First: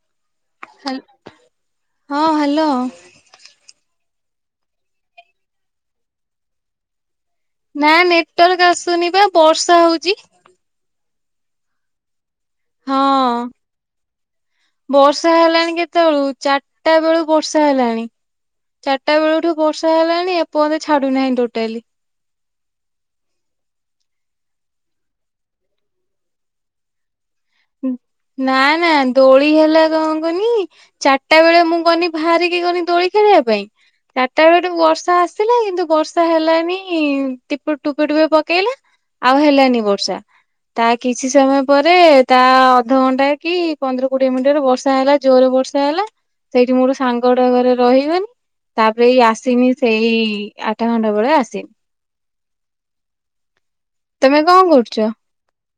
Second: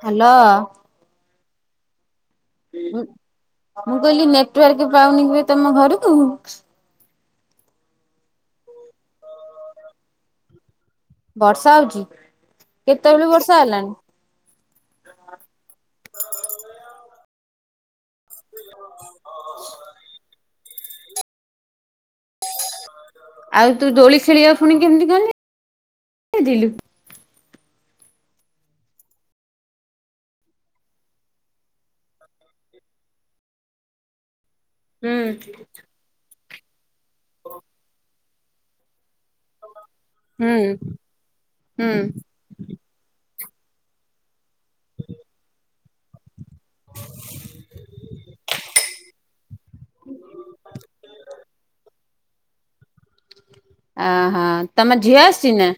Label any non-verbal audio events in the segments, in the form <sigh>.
<inaudible> Hello. ହାଲ୍ ହଁ hello. ମୁଁ କହିଲି ନେଟୱାର୍କ ପାଉନି କି ତମ ଘରକୁ? ନା ନେଟୱାର୍କ ଆସୁନି ବା ବର୍ଷା ହଉଚି। ବର୍ଷା ହଉଚି? ହଁ ବର୍ଷା ହେଲାଣି କେତେବେଳୁ ଚାରିଟା ବେଳୁ ବର୍ଷା ହେଲାଣି। ଚାରିଟା ବେଳଠୁ ବର୍ଷା ହେଲାଣି ଏ ଏ ପର୍ଯ୍ୟନ୍ତ ଛାଡୁନାହିଁ ଟୋଟାଲି। ଆଉ ତୁ ଦୋଳି ଖେଳିବା କୁ ପୁଣି କେମତି କଣ ଯାଇ ଥିଲୁ। ନା ନା ଦୋଳି ହେଲା କଣ କନି ଚାରିଟା ବେଳେ ମୁଁ ଗନି ବାହାରିକି ଗନି ଦୋଳି ଖେଳିବା ପାଇଁ ଚା ଚାରିଟା ବେଳଟୁ ହୁଁ। ବର୍ଷା ଆସିଲା କିନ୍ତୁ ବର୍ଷା ହେଲା ନି ତିପେ ଟୁପେ ଟୁପେ ପକେଇଲା। ଆଉ ହେଲାନି ବର୍ଷା ହୁଁ ତା କିଛି ସମୟ ପରେ ହୁଁ ତା ଅଧଘଣ୍ଟା କି ପନ୍ଦର କୋଡିଏ ମିନିଟ ରେ ବର୍ଷା ହେଲା ଜୋରରେ ବର୍ଷା ହେଲା ସେଇଠି ମୋର ସାଙ୍ଗଟା ଘରେ ରହିଗଲି ତାପରେ ଏଇ ଆସିନି ସେଇ ଆଠ ଘଣ୍ଟା ବେଳେ ଆସିନି। କଁ ତମେ ହଁ କଣ ତମ କରୁଛ? ଝିଅ ଆସଛିନା?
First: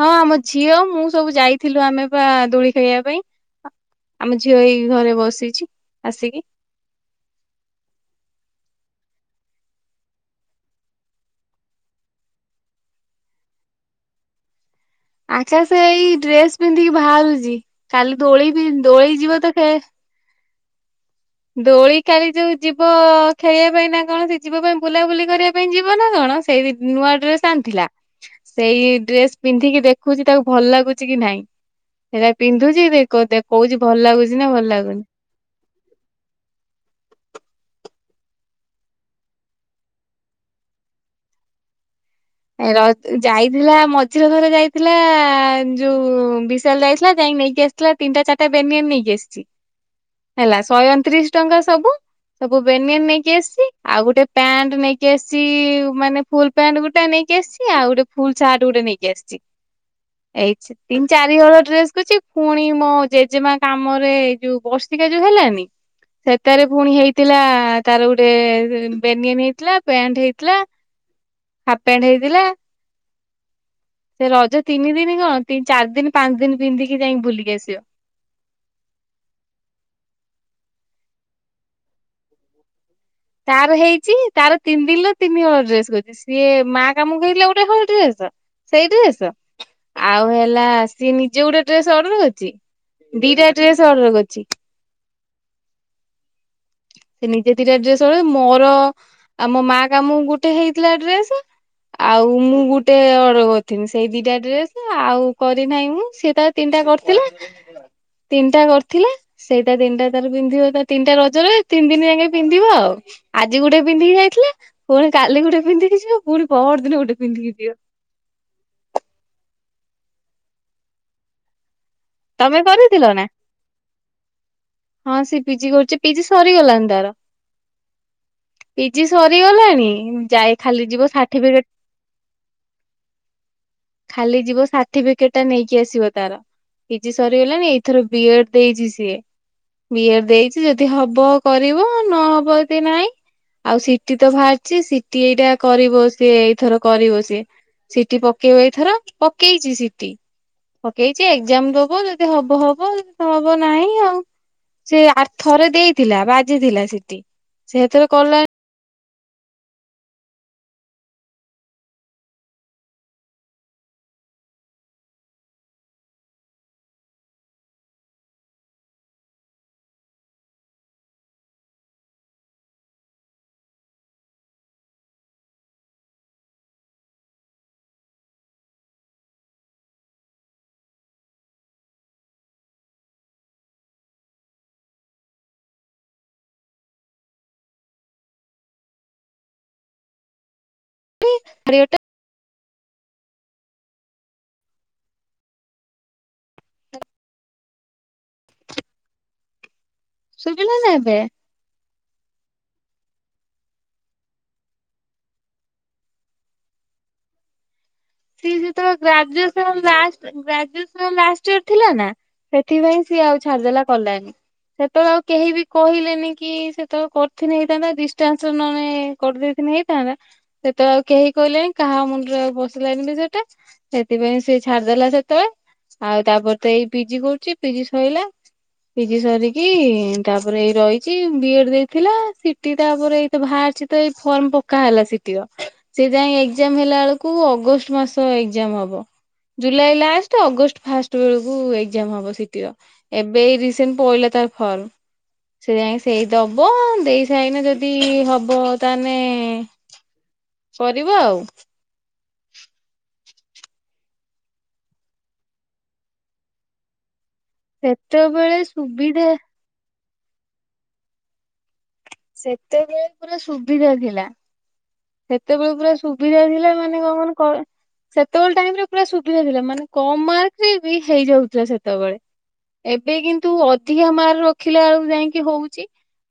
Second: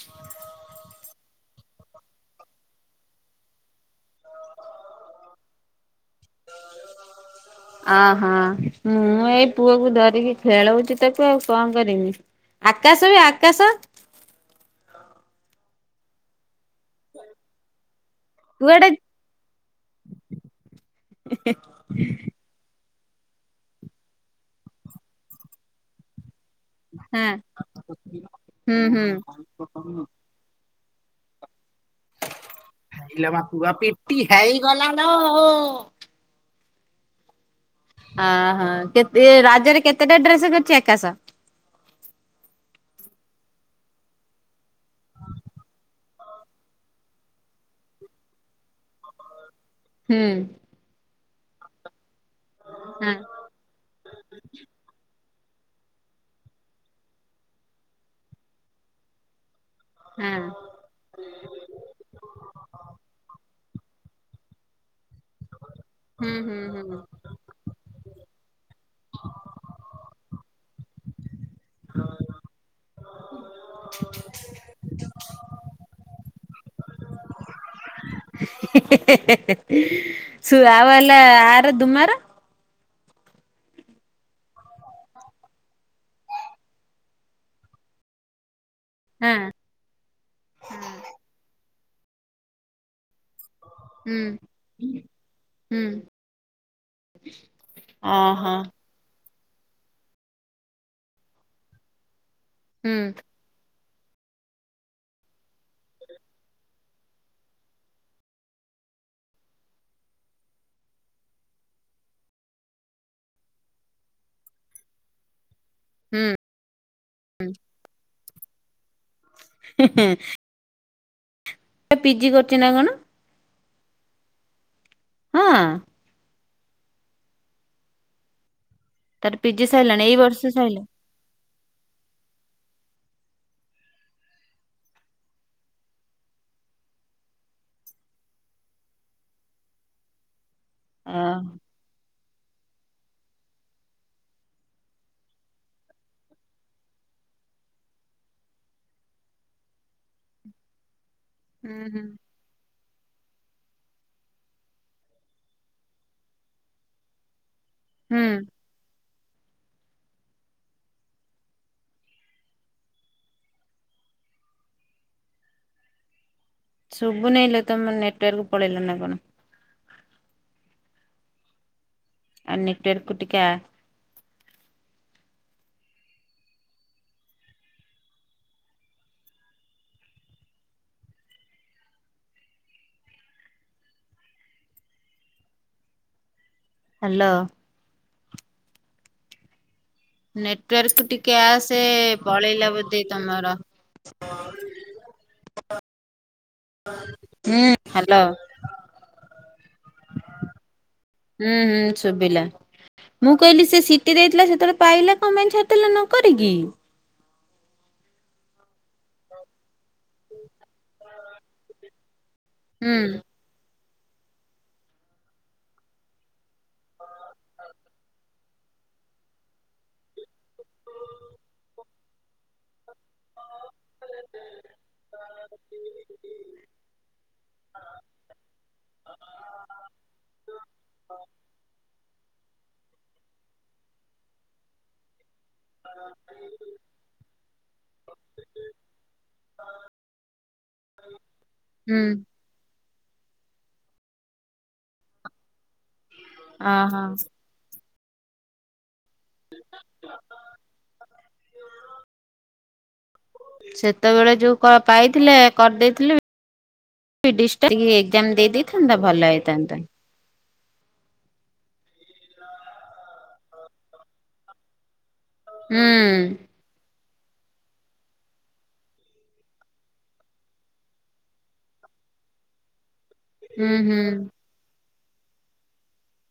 ହଁ ଆମ ଝିଅ ମୁଁ ସବୁ ଯାଇଥିଲୁ ଆମେ ବା ଦୋଳି ଖେଳିଆ ପାଇଁ ଆମ ଝିଅ ଏଇ ଘରେ ବସିଛି ଆସିକି। ଆ ହଁ ମୁଁ ଏଇ ପୁଅକୁ ଧରିକି ଖେଳଉଛି ତାକୁ ଆଉ କଣ କରିମି ଆକାଶ ବି ଆକାଶ ଆକାଶ ଏଇ ଡ୍ରେସ ପିନ୍ଧିକି ବାହାରୁଛିି କାଲି ଦୋଳି ବି କୁଆଡେ ଦୋଳି ଯିବ ତ ଖେ ଦୋଳିିକାଲି ଯୋଉ ଯି ବ ଖେଳିବା ପାଇଁ ନା କଣ ସେ ଯିବ ପାଇଁ ବୁଲାବୁଲି କରିବା ପାଇଁ ଯିବ ନା କଣ ସେଇ ବିପ ନୂଆ ଡ୍ରେସ ହଁ ଆଣିଥିଲା ସେଇ ହୁଁ ଡ୍ରେସ ପିନ୍ଧିକି ହୁଁ। ଦେଖୁଛି ତାକୁ ଭଲ ଲାଗୁ ଚି କି ନାହିଁ। ହେଇଟା ପିନ୍ଧୁଛି ଦେଖ ଇଲୋ ଦେ ମା ପୁଅ କହୁଛି ଭଲ ପିଟି ଲାଗୁଛି ନା ଭଲ ହେଇଗଲା ଲାଗୁନି। ଲୋ। ଅ ହ କେତେ ଏ ରଜରେ କେତେଟା ଡ୍ରେସ୍ କରିଛି ଆକାଶ? ଯାଇଥିଲା ମଝିରେ ଥରେ ଯାଇଥିଲା ଯୋଉ ବିଶାଲ୍ ଯାଇଥିଲା ଯାଇକି ନେଇକି ଆସିଥିଲା ତିନିଟା ଚାରିଟା ବେନିଅନ୍ ନେଇକି ଆସିଛି। ହୁଁ ହେଲା ଶହେ ଅଣତିରିଶ ଟଙ୍କା ସବୁ ସବୁ ବେନିଅନ୍ ହଁ ନେଇକି ଆସିଛି ଆଉ ଗୋଟେ ପ୍ୟାଣ୍ଟ ନେଇକି ଆସି ଛି ମାନେ ଫୁଲ୍ ପ୍ୟାଣ୍ଟ ଗୋଟା ନେଇ ନେଇକି ଆସିଛି ଆଉ ଗୋଟେ ଫୁଲ୍ ସାର୍ଟ ଗୋଟେ ନେଇକି ଆସିଛି। ହଁ ହେଇଛି ତିନି ଚାରିହଳ ଡ୍ରେସ୍ କରଛି ପୁଣି ମୋ ଜେଜେମା କାମରେ ଏଇ ଯୋଉ ବ ସିକା ଯୋଉ ହେଲାନି ହୁଁ ହୁଁ ସେଥେରେ ପୁଣି ହୁଁ ହେଇଥିଲା ତାର ଗୋଟେ ବେନିଅନି ହେଇଥିଲା ପ୍ୟାଣ୍ଟ ହେଇଥିଲା। ପେଣ୍ଡ ହେଇଥିଲା ସେ ରଜ ତିନି ଦିନି କଣ ତି ଚାରି ଦିନ ପାଞ୍ଚ ଦିନି ପିନ୍ଧିକି ଯାଇଁକି ବୁଲିକି ଆସିବ। ସୁ ଆଉ ହେଲା ଆର ଦୁମାର ତାର ହେଇଚି ତାର ତିନି ଦିନଳ ତିନି ହଳ ଡ୍ରେସ୍ କରଚି ସିଏ ମା କାମକୁ ହେଥିଲେ ଗୋଟେ ହଳ ଡ୍ରେସ ସେଇ ଡ୍ରେସ ହଁ ଆଉ ହେଲା ସିଏ ନିଜେ ଗୋଟେ ଡ୍ରେସ୍ ଅଡର କରିଚି ଦିଟା ଡ୍ରେସ ଅଡର ହୁଁ କରିଚି। ହୁଁ ସେ ନିଜେ ଦିଟା ଡ୍ରେସ୍ ଅଡ ଓହୋ ମୋର ଆମ ମା କାମକୁ ଗୋଟେ ହେଇଥିଲା ଡ୍ରେସ୍ ଆଉ ମୁଁ ହୁଁ ଗୁଟେ ଅଡର କ ଥିନି ସେଇ ଦିଟା ଡ୍ରେସ୍ ଆଉ କରିନାହିଁ ମୁଁ ସିଏ ତାର ତିନିଟା କରିଥିଲା ତିନିଟା କରିଥିଲା ସେଇଟା ତିନିଟା ତାର ପିନ୍ଧିବ ତା ତିନିଟା ରଜ ରେ। ତିନି ଦିନି ଯାଙ୍କେ ପିନ୍ଧିବ ଆଉ ଆଜି ଗୋଟେ ପିନ୍ଧିକି ଯାଇଥିଲା ପୁଣି କାଲି ଗୋଟେ ପିନ୍ଧିକି ଯିବ ହୁଁ ପୁଣି ପହରଦିନ ଗୋଟେ ପିନ୍ଧିକି ଯିବ। ହୁଁ ପିଜି କରୁଛି ତମେ ନା କଣ କରିଥିଲ ନା? ହଁ ସେ ପିଜି କରୁଚି ପିଜି ସ ସରିଗଲାଣି ତାର। ପିଜି ତାର ପିଜି ସରିଗଲାଣି ସରିଲାଣି ଏଇ ବର୍ଷ ଯାଇ ସରିଲା ଖାଲି ଯିବ ସାର୍ଟିଫିକେଟ୍ ଖାଲି ଯିବ ସାର୍ଟିପିକେଟ୍ ଟା ନେଇକି ଆସିବ ତାର। ପିଜି ସରିଗଲାଣି ଏଇଥର ବି ଏଡ ଦେଇଛି ସିଏ ବି ଏଡ ଦେଇଛି ଯଦି ହବ ହୁଁ କରିବ ନ ହ ହବ ଯଦି ନାଇଁ ଆଉ ସିଟି ତ ବାହାରିଛି ସିଟି ଏଇଟା କରିବ ସିଏ ଏଇଥର କରିବ ସିଏ ସିଟି ପକେଇବ ଏଇଥର ପକେଇଛି ସିଟି ପକେଇଛି ଏକ୍ଜାମ୍ ଦବ ହୁଁ ଯଦି ହବ ହବ ହବ ହବ ନାହିଁ ଆଉ ସେ ଆ ଥରେ ଦେଇଥିଲା ବାଜିଥିଲା ସିଟି ସେଥିରେ ହୁଁ କଲା ଶୁବୁ ନେଇଲୋ, ତମ ନେଟୱାର୍କ ପଳେଇଲା ନା କଣ? ଆ ନେଟୱାର୍କକୁ ଟିକେ ଆ। ହ୍ୟାଲୋ। ନେଟୱର୍କ ଟିକେ ଆସେ ପଳେଇଲା ବ ତମର <inaudible> ହୁଁ ହ୍ୟାଲୋ। ଶୁଭିଲାନା ଏବେ। ହୁଁ ହୁଁ ଶୁଭିଲା। ମୁଁ କହିଲି ସେ ସିଟି ଦେଇଥିଲା ସେତବେଳେ ପାଇଲା କଣ ପାଇଁ ଛାଡ଼ିଦଲା ନ କରିକି। ସିଏ ସେତେବେଲେ graduation last graduation last year ଥିଲା ନା- ହୁଁ ସେଥିପାଇଁ ସିଏ ଆଉ ଛାଡିଦେଲା। କଲାନି ସେତେବେଳେ ଆଉ କେହି ବି କହିଲେନି କି ସେତେବେଳେ କରିିଥିଲେ ହେଇଥାନ୍ତା ଡିଷ୍ଟାନ୍ସ ନହେଲେ କରିଦେଇଥିଲେ ହେଇଥାନ୍ତା ସେତେବେଳେ ଆଉ କେହି କହିଲେନି କାହା ମୁଣ୍ଡରେ ଆଉ ବ <unintelligible> ସେଥିପାଇଁ ସେ ଛାଡିଦେଲା ସେତେବେଳେ ଆଉ ତାପରେ ତ ଏଇ ପିଜି କରୁଛି। ପିଜି ସରିଲା। ପିଜି ସରିକି ତାପରେ ଏଇ ରହିଛି। ବି ଏଡ ଦେଇଥିଲା। ସିଟି ଟା ପରେ ଏଇତ ବାହାରିଛି ତ ଏଇ ଫର୍ମ ପକା ହେଲା ସେ ସେ ଯାଇ ଏକ୍ଜାମ୍ ହେଲା ବେଳକୁ ଅ ମାସ ଏକ୍ଜାମ୍ ହବ ଜୁଲାଇ ଲାଷ୍ଟ ଅଗଷ୍ଟ ଫାଷ୍ଟ ବେଳକୁ ହୁଁ ଏକ୍ଜାମ୍ ହବ ସିଟିର। ଏବେ ରିସେଣ୍ଟ ପଇଲା ତାର ଫର୍ମ ସେ ଯାଇଁ ସେଇ ଦବ ଓହୋ ଦେଇ ସାଇନେ ଯଦି ଯଦି ହବ ତାହା ହେନେ- କରିବ ଆଉ। ସେତେବେଳେ ଯୋଉ କ ପାଇଥିଲେ କରିଦେଇଥିଲେ- ଡିସ୍ ଟା <unintelligible> ଏକ୍ଜାମ୍ ସେତେବେଳେ ଦେଇଦେଇଥାନ୍ତା ସୁବିଧା ଭଲ ହେଇଥାନ୍ତା। ସେତେବେଳେ ପୁରା ସୁବିଧା ଥିଲା। ସେତେବେଳେ ହୁଁ ପୁରା ସୁବିଧା ଥିଲା ମାନେ କମ୍ ସେତେବେଳେ ଟାଇମରେ ପୁରା ସୁବିଧା ଥିଲା ମାନେ କମ ମାର୍କରେ ବି ହେଇଯାଉଥିଲା ସେତେବେଳେ। ଏବେ କିନ୍ତୁ ହୁଁ ହୁଁ ଅଧିକା ମାର୍କ ରଖିଲା ଆଳୁ ଯାଇକି ହଉଚି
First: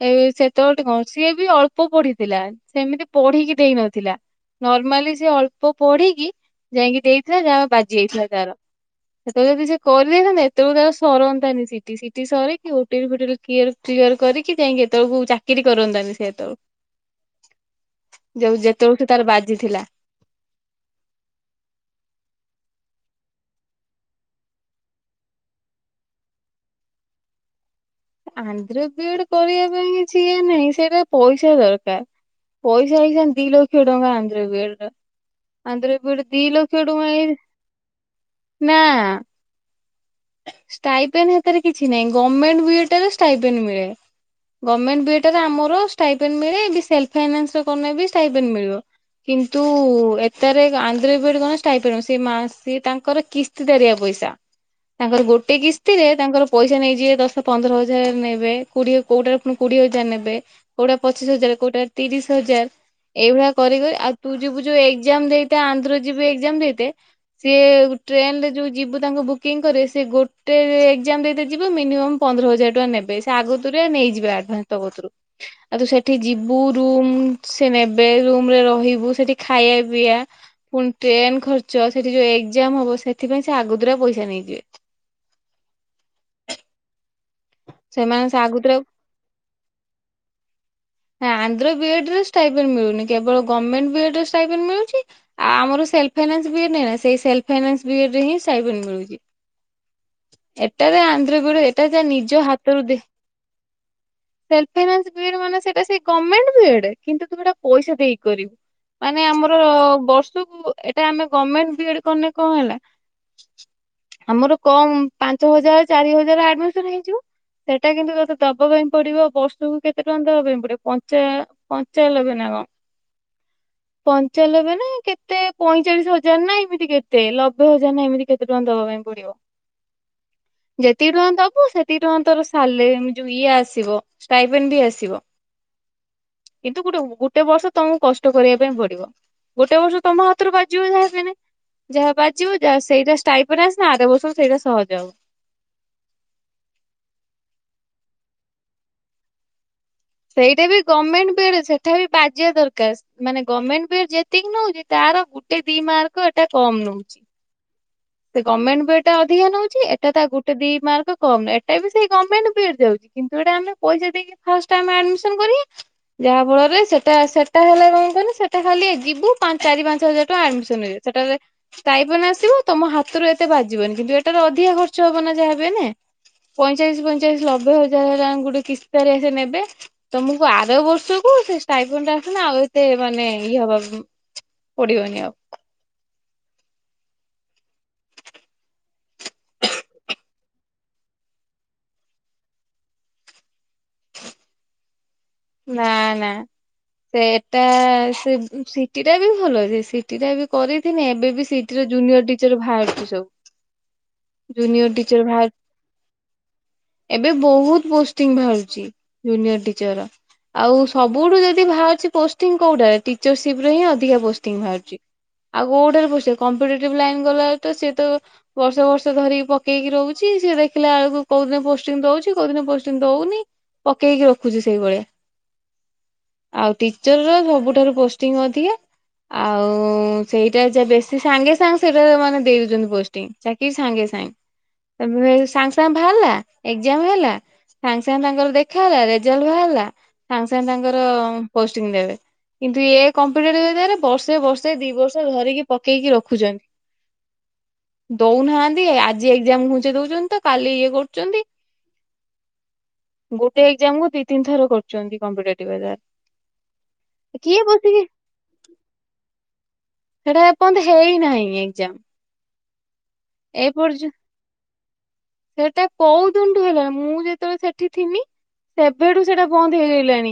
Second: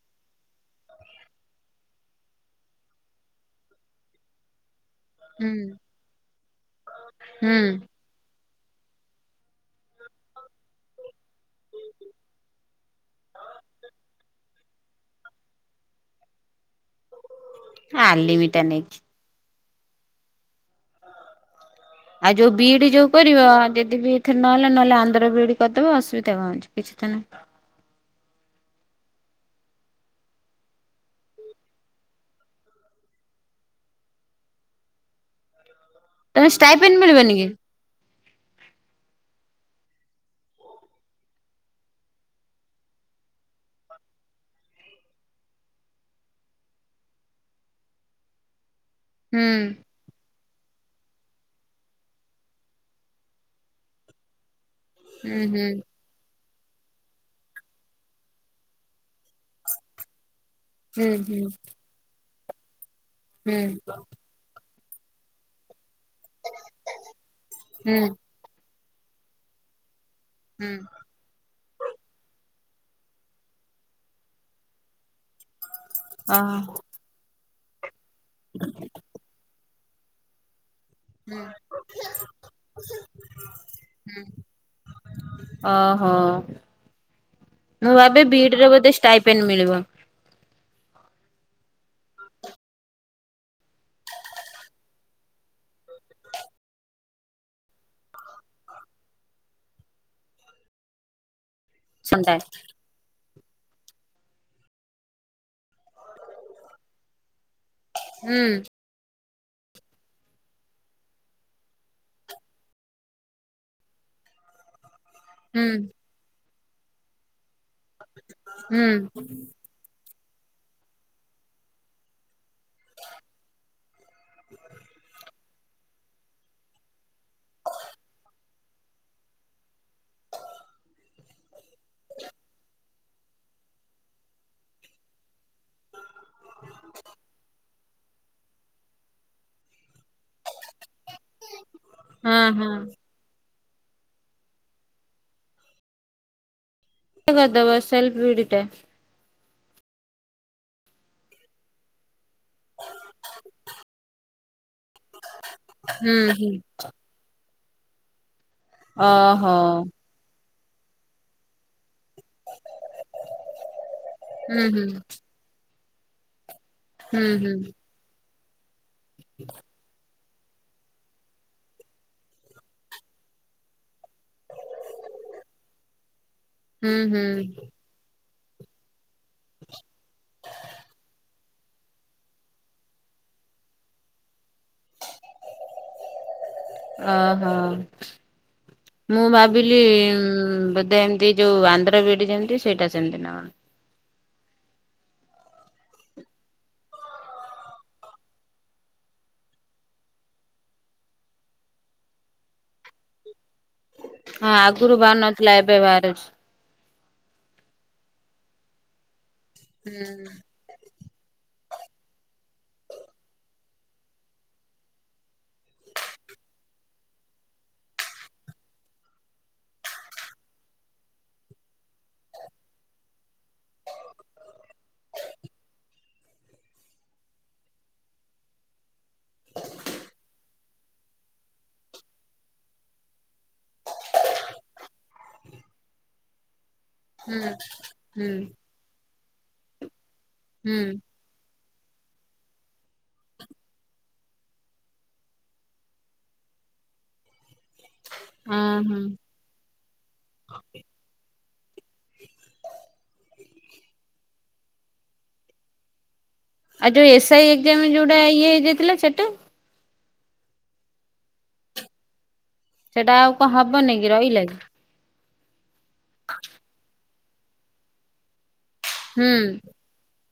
ଏଇ ସେତେବେଳଠି କଣ ସିଏ ବି ଅଳ୍ପ ପଢିଥିଲା ସେମିତି ପଢିକି ଦେଇ ନଥିଲା ନ ମାଲି ସେ ହୁଁ ଅଳ୍ପ ପଢିକି ଯାଇକି ଦେଇଥିଲା ଯା ହୁଁ ହଉ ବାଜି ଯାଇଥିଲା ତାର। ସେତେବେଳେ ଯଦି ସେ କରିଦେଇଥାନ୍ତା ଏତେବେଳକୁ ତାର ସରନ୍ତାଣି ସିଟି ସିଟି ସରିକି ଓଟିଟି ଫୋଟିଟି କିୟର କ୍ଲିୟର୍ କରିକି ଯାଇକି ଏତେବେଳକୁ ଚାକିରି କରନ୍ତାନି ସେତେବେକୁ ଯୋଉ ଆଲିମିଟା ନେଇକି ଯେତେବେଳକୁ ତାର ବାଜ ଜିଥିଲା ଆଉ ଯୋଉ ବିଇଡି ଯୋଉ କରିବ ଯଦି ବି ଏଥିରେ ନହେଲା ନହେଲେ ଆନ୍ଧ୍ର ବିଇଡି କରିଦବ ଅସୁବିଧା କଣ ଅଛି କିଛି ତ ନାହିଁ। ଆନ୍ଧ୍ର ବିଏଡ କରିବା ପାଇଁ କିଛି ଇଏ ନାହିଁ ସେଇଟା ପଇସା ଦରକାର ପଇସା ହେଇଛନ୍ତି ଦି ଲକ୍ଷ ଟଙ୍କା ଆନ୍ଧ୍ର ବିଏଡ ର। ଆନ୍ଧ୍ର ବିଇଡ ଦି ତମେ ଲକ୍ଷ ଷ୍ଟାଇପେନ୍ ଟଙ୍କା ଏଇ ମିଳିବନି କି? ନାଁ। ଷ୍ଟାଇପେନ୍ ହାତରେ କିଛି ନାହିଁ ଗଭମେଣ୍ଟ ବିଏଡ଼ଠାରେ ଷ୍ଟାଇପେନ୍ ମିଳେ ଗଭମେଣ୍ଟ ବିଏଡ଼ଠାରେ ଆମର ଷ୍ଟାଇପେନ୍ ମିଳେ ସେଲଫ ଫାଇନାନ୍ସ ରେ କନେ ବି ଷ୍ଟାଇପେନ୍ ମିଳିବ। ହୁଁ କିନ୍ତୁ ଏତାରେ ଆନ୍ଧ୍ର ବିଏଡ଼ ରେ କଣ ଷ୍ଟାଇପେନ୍ <unintelligible> ସେ ତାଙ୍କର କିସ୍ତି ଦାରିଆ ପଇସା। ତାଙ୍କର ହୁଁ ଗୋଟେ ହୁଁ କିସ୍ତିରେ ତାଙ୍କର ପଇସା ନେଇଯିବେ ଦଶପନ୍ଦର ହଜାର ନେବେ କୋଡିଏ କୋଉଟାରେ ପୁଣି କୋଡିଏ ହଜାର ନେବେ କୋଉଟା ହୁଁ ପଚିଶ ହୁଁ ହଜାର କୋଉଟା ତିରିଶ ହଜାର ଏଇଭଳିଆ କରିକରି ଆଉ ତୁ ଯିବୁ ଯୋଉ ଏଇ ଏକଜାମ ଦେଇତେ ଆନ୍ଧ୍ର ଯିବୁ ଏଗଜାମ୍ ଦେଇତେ ସିଏ ହୁଁ ଗୁ ହୁଁ ଟ୍ରେନରେ ଯୋଉ ଯିବୁ ତାଙ୍କୁ ବୁକିଂ କରିସ ସେ ଗୋଟ ଟେ ହୁଁ ଏକ୍ଜାମ ଦେଇତେ ଯିବୁ ମିନିମମ୍ ପନ୍ଦର ହଜାର ଟଙ୍କା ନେବେ ସେ ଆଗତୁରିଆ ନେଇଯିବେ ଆଡଭାନ୍ସ ତୋ କତିରୁ। ଆ ତୁ ସେଠି ଯିବୁ ଓହୋ। ରୁମ୍ ସିଏ ନେବ ବେ ରୁମ୍ ରେ ରହିବୁ ସେଠି ଖାଇଆ ପିଆ ପୁଣି ଟ୍ରେନ ଖର୍ଚ୍ଚ ସେଠିଯୋଉ ଏକଜାମ୍ ହବ ସେଥିପାଇଁ ସେ ଆଗତୁରା ପଇସା ନେଇଯିବେ। ଅ ହ। ମୁଁ ଭାବେ ସେମାନେ ସେ ବି ଡି ରେ ଆଗତୁରା ବୋଧେ ଷ୍ଟାଇପେନ୍ ମିଳିବ। ଆନ୍ଧ୍ର ବି ଡି ରେ ଷ୍ଟାଇପେନ୍ ମିଳୁନି କେବଳ ଗମେଣ୍ଟ୍ ବି ଡି ରେ ଷ୍ଟାଇପେନ୍ ମିଳୁଚି ଆ ଆମର ସେଲ୍ଫଫାଇନାନ୍ସ ବି ଡି ନୁହେଁ ନା ସେଇ ସେଲ୍ଫଫାଇନାନ୍ସ ବି ଡି ରେ ହିଁ ଷ୍ଟାଇପେନ୍ ମିଳୁଚି ଏଟାରେ ଆନ୍ଧ୍ର ବି ଡି ରେ ଟା ତା ନି ସନ୍ତାଏ ହାତରୁ ଦେଇ ସେଲ୍ଫଫାଇନାନ୍ସ ବି ଡି ମାନେ ସେଟା ସେଇ ଗମେଣ୍ଟ ବିଏଡ କିନ୍ତୁ ତୁମେ ହେଟା ପଇସାଦେଇକି ହୁଁ କରିବୁ ମା ମେ ଆମର ବର୍ଷକୁ ଏଟାଆମେ ଗଭମେଣ୍ଟ ବିଏଡ କଲେ କଣ ହେଲା ଆମର କମ ହୁଁ ପାଞ୍ଚହଜାର ଚାରିହଜାର ଆଡଭା <unintelligible> ହେଇଯିବ। ସେଟାକିନ୍ତୁ ତତେ ହୁଁ ଦବାପାଇଁ ପଡିବ ବର୍ଷ କୁ କେତେ ତୁରନ୍ତ ଦବା ପାଇଁ ପଡିବ ପଞ୍ଚା ପଞ୍ଚାଲବେ ନା କଣ। ପଞ୍ଚାଲବେ ନା କେତେ ପଇଁଚାଳିଶ ହଜାର ନା ଏମିତି କେତେ ଲବେ ହଜାର ନା ଏମିତି କେତେ ଟଙ୍କା ଦବା ପାଇଁ ପଡିବ ଯେତିକି ଟଙ୍କା ଦବୁ ସେ କ ଟଙ୍କା ତୋର ସାଲେ ଯୋଉ ଇଏ ଆସିବ ଷ୍ଟାଇପେନ୍ ବି ଆସିବ। କିନ୍ତୁ ଗୋଟେ ଗୋଟେ ବର୍ଷ ତମକୁ କଷ୍ଟ କରିବା ପାଇଁ ପଡିବ ଗୋଟେ ବର୍ଷ ତମ ହାତୁ ରୁ ବାଜିବ ଯହାବି ହେଲେ ଯାହା ହଁ ବାଜିବ ହଁ ଯାହା ସେଇଟା ଷ୍ଟା <unintelligible> ନା ଅର୍ ବର୍ଷ ସେଇଟା ସହଜ ହବ। କରି ଦବ ସେଲ୍ପ ବିଡିି ଟା। ସେଇଟା ବି ଗମେଣ୍ଟ ବଏଡ ସେଟା ବି ବାଜିବା ଦରକାର ମାନେ ଗମେଣ୍ଟ ବିଡି ଯେତିକି ନଉଛି ତାର ଗୋଟେ ଦି ହୁଁ ମାର୍କ ଏଟା ହୁଁ କମ ନଉଛି। ସେ ଗମେଣ୍ଟ ବି ଇ ଡି ଟା ଅଧିକ ଓହୋ ନେଉଛି ଏଟା ତା ଗୋଟେ ଦି ମାର୍କ କମ୍ ଏଟା ବି ସେଇ ଗମେଣ୍ଟ ବିଏଡ ଜାଉଛି କିନ୍ତୁ ଏଟା ଆମେ ପଇସା ଦେଇକ ହୁଁ ଫାଷ୍ଟ ହୁଁ ଆମେ ଆଡମିଶନ୍ କରିବା ଯାହା ଫଳରେ ସେଟା ହୁଁ ହୁଁ ସେଟା ହେଲା କଣ କହନି ସେ ସେଟା ଖାଲି ଯିବୁ ପାଞ୍ଚ ଚାରି ପାଞ୍ଚ ହଜାର ଆଡମିଶନ୍ ହେଇଯିବ ସେଟାରେ ଷ୍ଟାଇପେନ୍ ଆସିବ ତମ ହାତରୁ ଏତେ ବାଜିବନି କିନ୍ତୁ ଏଟାର ଅଧିକା ଖର୍ଚ୍ଚ ହବ ନା ଯାହା ବି ହେଲେ। ହୁଁ ପଇଁଚାଳସି ପଇଁଚାଳସି ହୁଁ ଲବେ ହଜାର ହେଲାଣି ଗ ବି କିି ପିପେରିସନ ନେବେ ତମକୁ ଆର ବର୍ଷକୁ ଫେ ଟାଇଫନ୍ ଟା ଆସନେ ଆଉ ଏତେ ମାନେ ଇଏ ହବ ଓ ହୋ। ମୁଁ ଭାବିଲି ବୋଧେ ଏମିତି ଯୋଉ ଆନ୍ଧ୍ର ବିଡି ଯେମିତି ସେଇଟା ସେମତି ନା କଣ। ନା ନା ସେଟା ସେ ସିଟି ଟା ବି ଭଲ ସେ ସିଟି ଟା ବି କରିଥିନି ଏବେ ବି ସିଟିର ଜୁନିୟର ଟିଚର ବାହାରୁଛି ସବୁ। ହଁ ଜୁନିୟର ଆଗରୁ ବାହାରୁ ଟିଚର ନଥିଲା ଏବେ ବାହାରୁଛି। ଏବେ ବହୁତ ପୋଷ୍ଟିଂ ବାହାରୁଛି। Junior teacher. ହୁଁ ଆଉ ସବୁଠୁ ଯଦି ବାହାରୁଛି ପୋଷ୍ଟିଂ କୋଉଠାରେ ଟିଚରସିପ ରେ ହିଁ ଅଧିକା ପୋଷ୍ଟିଂ ବାହାରୁଛି। ଆଉ କୋଉଠାରେ ପୋ କମ୍ପିଟେଟିଭ ଲାଇନ୍ ଗଲା ତ ସିଏ ତ ବର୍ଷ ବର୍ଷ ଧରିକି ପକେଇକି ରହୁଛି ସିଏ ଦେଖିଲା ବେଳକୁ କୋଉ ଦିନ ପୋଷ୍ଟିଂ ଦଉଛି କୋଉ ଦିନ ପୋଷ୍ଟିଙ୍ଗ ଦଉନି ପକେଇକି ରଖୁଛି ସେଇଭଳିଆ। ଆଉ ଟିଚର ର ସବୁଠାରୁ ପୋଷ୍ଟିଙ୍ଗ ଅଧିକ ଆଉ ସେଇଟା ଜା ବେଶୀ ସାଙ୍ଗେ ସାଙ୍ଗେ ସେଟା ମାନେ ଦେଇ ଦଉଛନ୍ତି ପୋଷ୍ଂ ଚାକିରି ସାଙ୍ଗେ ସାଙ୍ଗେ। ସାଙ୍ଗେ ସାଙ୍ଗେ ଭାରିଲା ଏକ୍ଜାମ ହେଲା ହୁଁ ସାଙ୍ଗେ ସାଙ୍ଗେ ହୁଁ ତାଙ୍କର ଦେଖାହେଲା ରେଜଲ୍ଟ ବାହାରିଲା ସାଙ୍ଗେ ସାଙ୍ଗେ ହୁଁ ତାଙ୍କର ପୋଷ୍ଟିଙ୍ଗି ଦେବେ କିନ୍ତୁ ଏ କମ୍ପୁଟର ବର୍ଷେ ବର୍ଷେ ଦି ବର୍ଷ ଧରିକି ପକେଇକି ରଖୁଛନ୍ତି। ହଁ ଦଉନାହାନ୍ତି ହଁ ଆଜି ଏକ୍ସଯାମ ଘୁଞ୍ଚେଇ ଦଉଛନ୍ତି ତ କାଲି ଇଏ କରୁଛନ୍ତି ଗୋଟେ ଏକ୍ସଯାମ କୁ ଦି ତିନିଥର କ କରୁଛନ୍ତି କମ୍ପିଟେଟିଭ <unintelligible> ଆଉ ଯୋଉ ଏସଆଇ କିଏ ଏକ୍ସମ ବସିକି ଯୋଉଟା ଇଏ ହେଇଯାଇଥିଲା ସେଟା? ସେଟା ଏପର୍ଯ୍ୟନ୍ତ ହେଇନାହିଁ ଏକ୍ସଯାମ। ସେଟା ଆଉ କଣ ହବନି କି ରହିଲା କି? ସେଟା କୋଉ ଦିନଠୁଁ ହେଲାଣି ମୁଁ ଯେ ତ ସେଠି ଥିମି ସେବେଠୁ ହୁଁ ସେଇଟା ବନ୍ଦ ହେଇଗଲାଣି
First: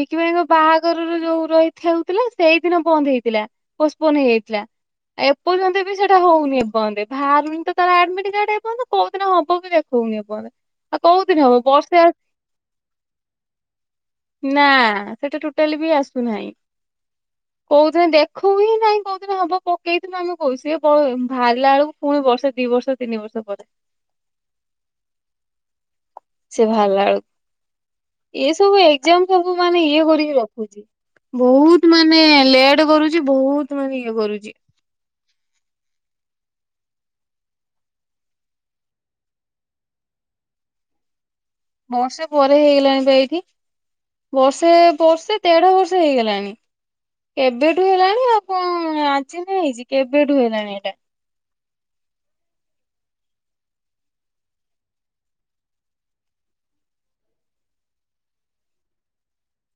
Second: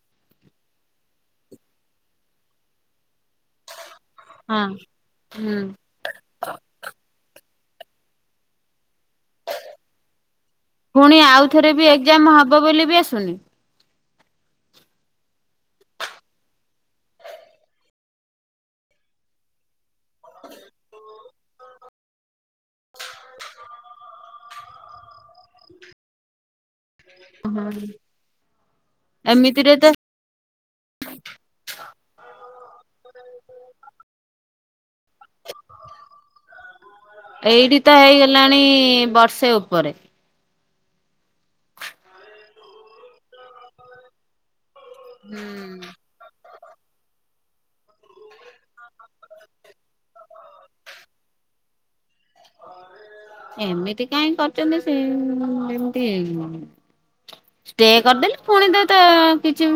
ବିକି ଭାଇଙ୍କ ବାହାଘର ଯୋଉ ରହିଥା ହେଉଥିଲା ସେଇଦିନ ବନ୍ଦ ହେଇଥିଲା ପୋଷ୍ଟପଣ୍ଡ ହଁ ହେଇଯାଇଥିଲା ହୁଁ ଏପର୍ଯ୍ୟନ୍ତ ବି ସେଟା ହଉନି ଏପର୍ଯ୍ୟନ୍ତେ ବାହାରୁନି ତ ତାର ଆଡମିଟ କାର୍ଡ ଏ ପଯ୍ୟନ୍ତ କୋଉ ଦିନ ହବ କି ଦେଖଉନି ଏ ପଯ୍ୟନ୍ତ ଆଉ ପୁଣି କୋଉ ଦିନ ହବ ଆଉଥରେ ବି ବର୍ଷେ ଆସି ଏକ୍ଜାମ ହବ ବୋଲି ବି ଆସୁନି। ନା ସେଟା ଟୋଟାଲି ବି ଆସୁନାହିଁ କୋଉ ଦିନ ଦେଖୁ ହିଁ ନାହିଁ କୋଉ ଦିନ ହବ ସେଇଥିପାଇଁ ଆମେ କହୁଛି ସେ ଵ ବାହାରିଲା ବେଳକୁ ପୁଣି ବର୍ଷେ ଦି ବର୍ଷ ତିନି ବର୍ଷ ପରେ ସେ ବାହାରିଲା ହଁ। ବେଳକୁ ଏ ସବୁ ଏକ୍ସଯାମ ଏମିତିରେ ମାନେ ତ ଇଏ କରିକି ରଖୁଛି ବହୁତ ମାନେ ଲେଟ କରୁଛି ବହୁତ ମାନେ ଇଏ କରୁଛି।। ଏଇଠି ତ ହେଇଗଲାଣି ବର୍ଷେ ଉପରେ ବର୍ଷେ ପରେ ହେଇଗଲାଣି ବା ଏଇଠି ବର୍ଷେ ସେ ବର୍ଷେ ହୁଁ। ଦେଢ ବର୍ଷ ହେଇଗଲାଣି କେବେଠୁ ହେଲାଣି ଆପଣ ଆଜି ନା ହେଇଛି କେବେଠୁ ହେଲାଣି ଏଇଟା ଏମିତି କାହିଁ କରିଛନ୍ତି ସେମିତି ଷ୍ଟେ କରିଦେଲେ ପୁଣି ଦେ ତ କିଛି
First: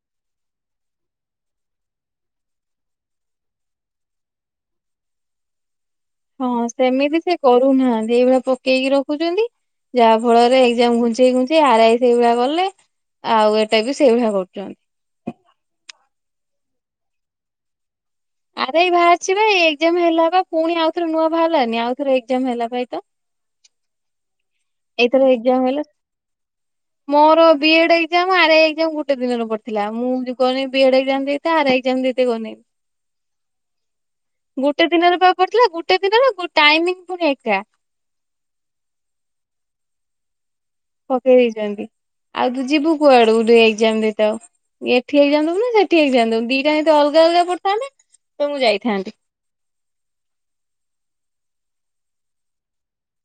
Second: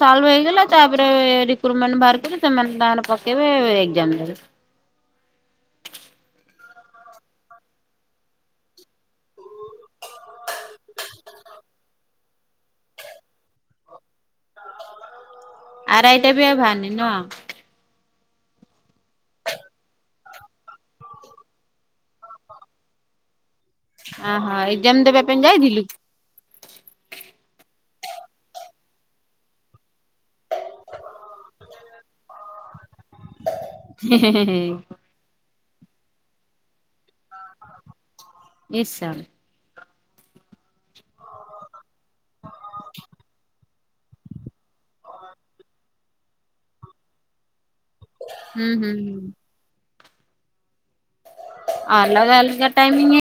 ସୋଲଭ ହେଇଗଲା ତାପରେ ରିକ୍ୟୁ ଟମେଣ୍ଟ ବାହାର କରି ସେମାନେ ତାଙ୍କର ପକେଇବେ ଏକ୍ସଯାମ ଦେଲେ ହଁ ସେମିତି ସେ କରୁନାହାନ୍ତି ଏଇଭଳିଆ ପକେଇକି ରଖୁଛନ୍ତି ଯାହା ଫଳରେ ଏକ୍ସଯାମ ଘୁଞ୍ଚେଇ ଘୁଞ୍ଚେଇ ଆର ଆଇ ସେଇଭଳିଆ କଲେ ଆଉ ଏଟା ବି ସେଇଭଳିଆ କରୁଛନ୍ତି। ଆର ଆଇ ଟା ବି ବାହାରିନି।। <unintelligible> ଆରାଇ ବାହାରିଛିିବା ଏଇ ଏକ୍ସଯାମ ହେଲା ବା ପୁଣି ଆଉଥରେ ନୂଆ ବାହାରିଲାନି ଆଉ ଥ ଏକ୍ସଯାମ ହେଲା ପା ଏଇ ତ ଅହୋ ଏକ୍ଜାମ ଦେବା ଏଇଥର ପାଇଁ ଏକ୍ସଯାମ୍ ହେଲା ଯାଇଥିଲୁ? ମୋର B Ed exam R I exam ଗୋଟେ ଦିନରେ ପଡିଥିଲା ମୁଁ ଗଲି ବି ଏଡ ଏକ୍ସଜାମ୍ ଦେଇତେ ଆର ଆଇ ଏକ୍ସଜାମ୍ ଦେଇତେ ଗନି ନି ହୁଁ ହୁଁ ହୁଁ ପଡି ଥିଲା ଗୋଟେ ଦିନରେ ଗୋ ଟାଇମମିଙ୍ଗ ଫୁଣି ଏକା ହି ଶା ପକେଇ ଦେଇଛନ୍ତି। ଆଉ ତୁ ଯିବୁ କୁଆଡୁ ଦୁଇକ ଯେମିତି ହେଇ ଥାଉ। ଏଠି ହେଇଯାଆନ୍ତୁ ନା ସେଠି ହେଇ ଯାଆନ୍ତୁ ଦିଟା ଏତେ ଅଲଗା ଅଲଗା ପଡିଥାନ୍ତେ। ହୁଁ ହୁଁ ହୁଁ। ଅଲଗା ଅଲଗା ଟାଇମିଂ।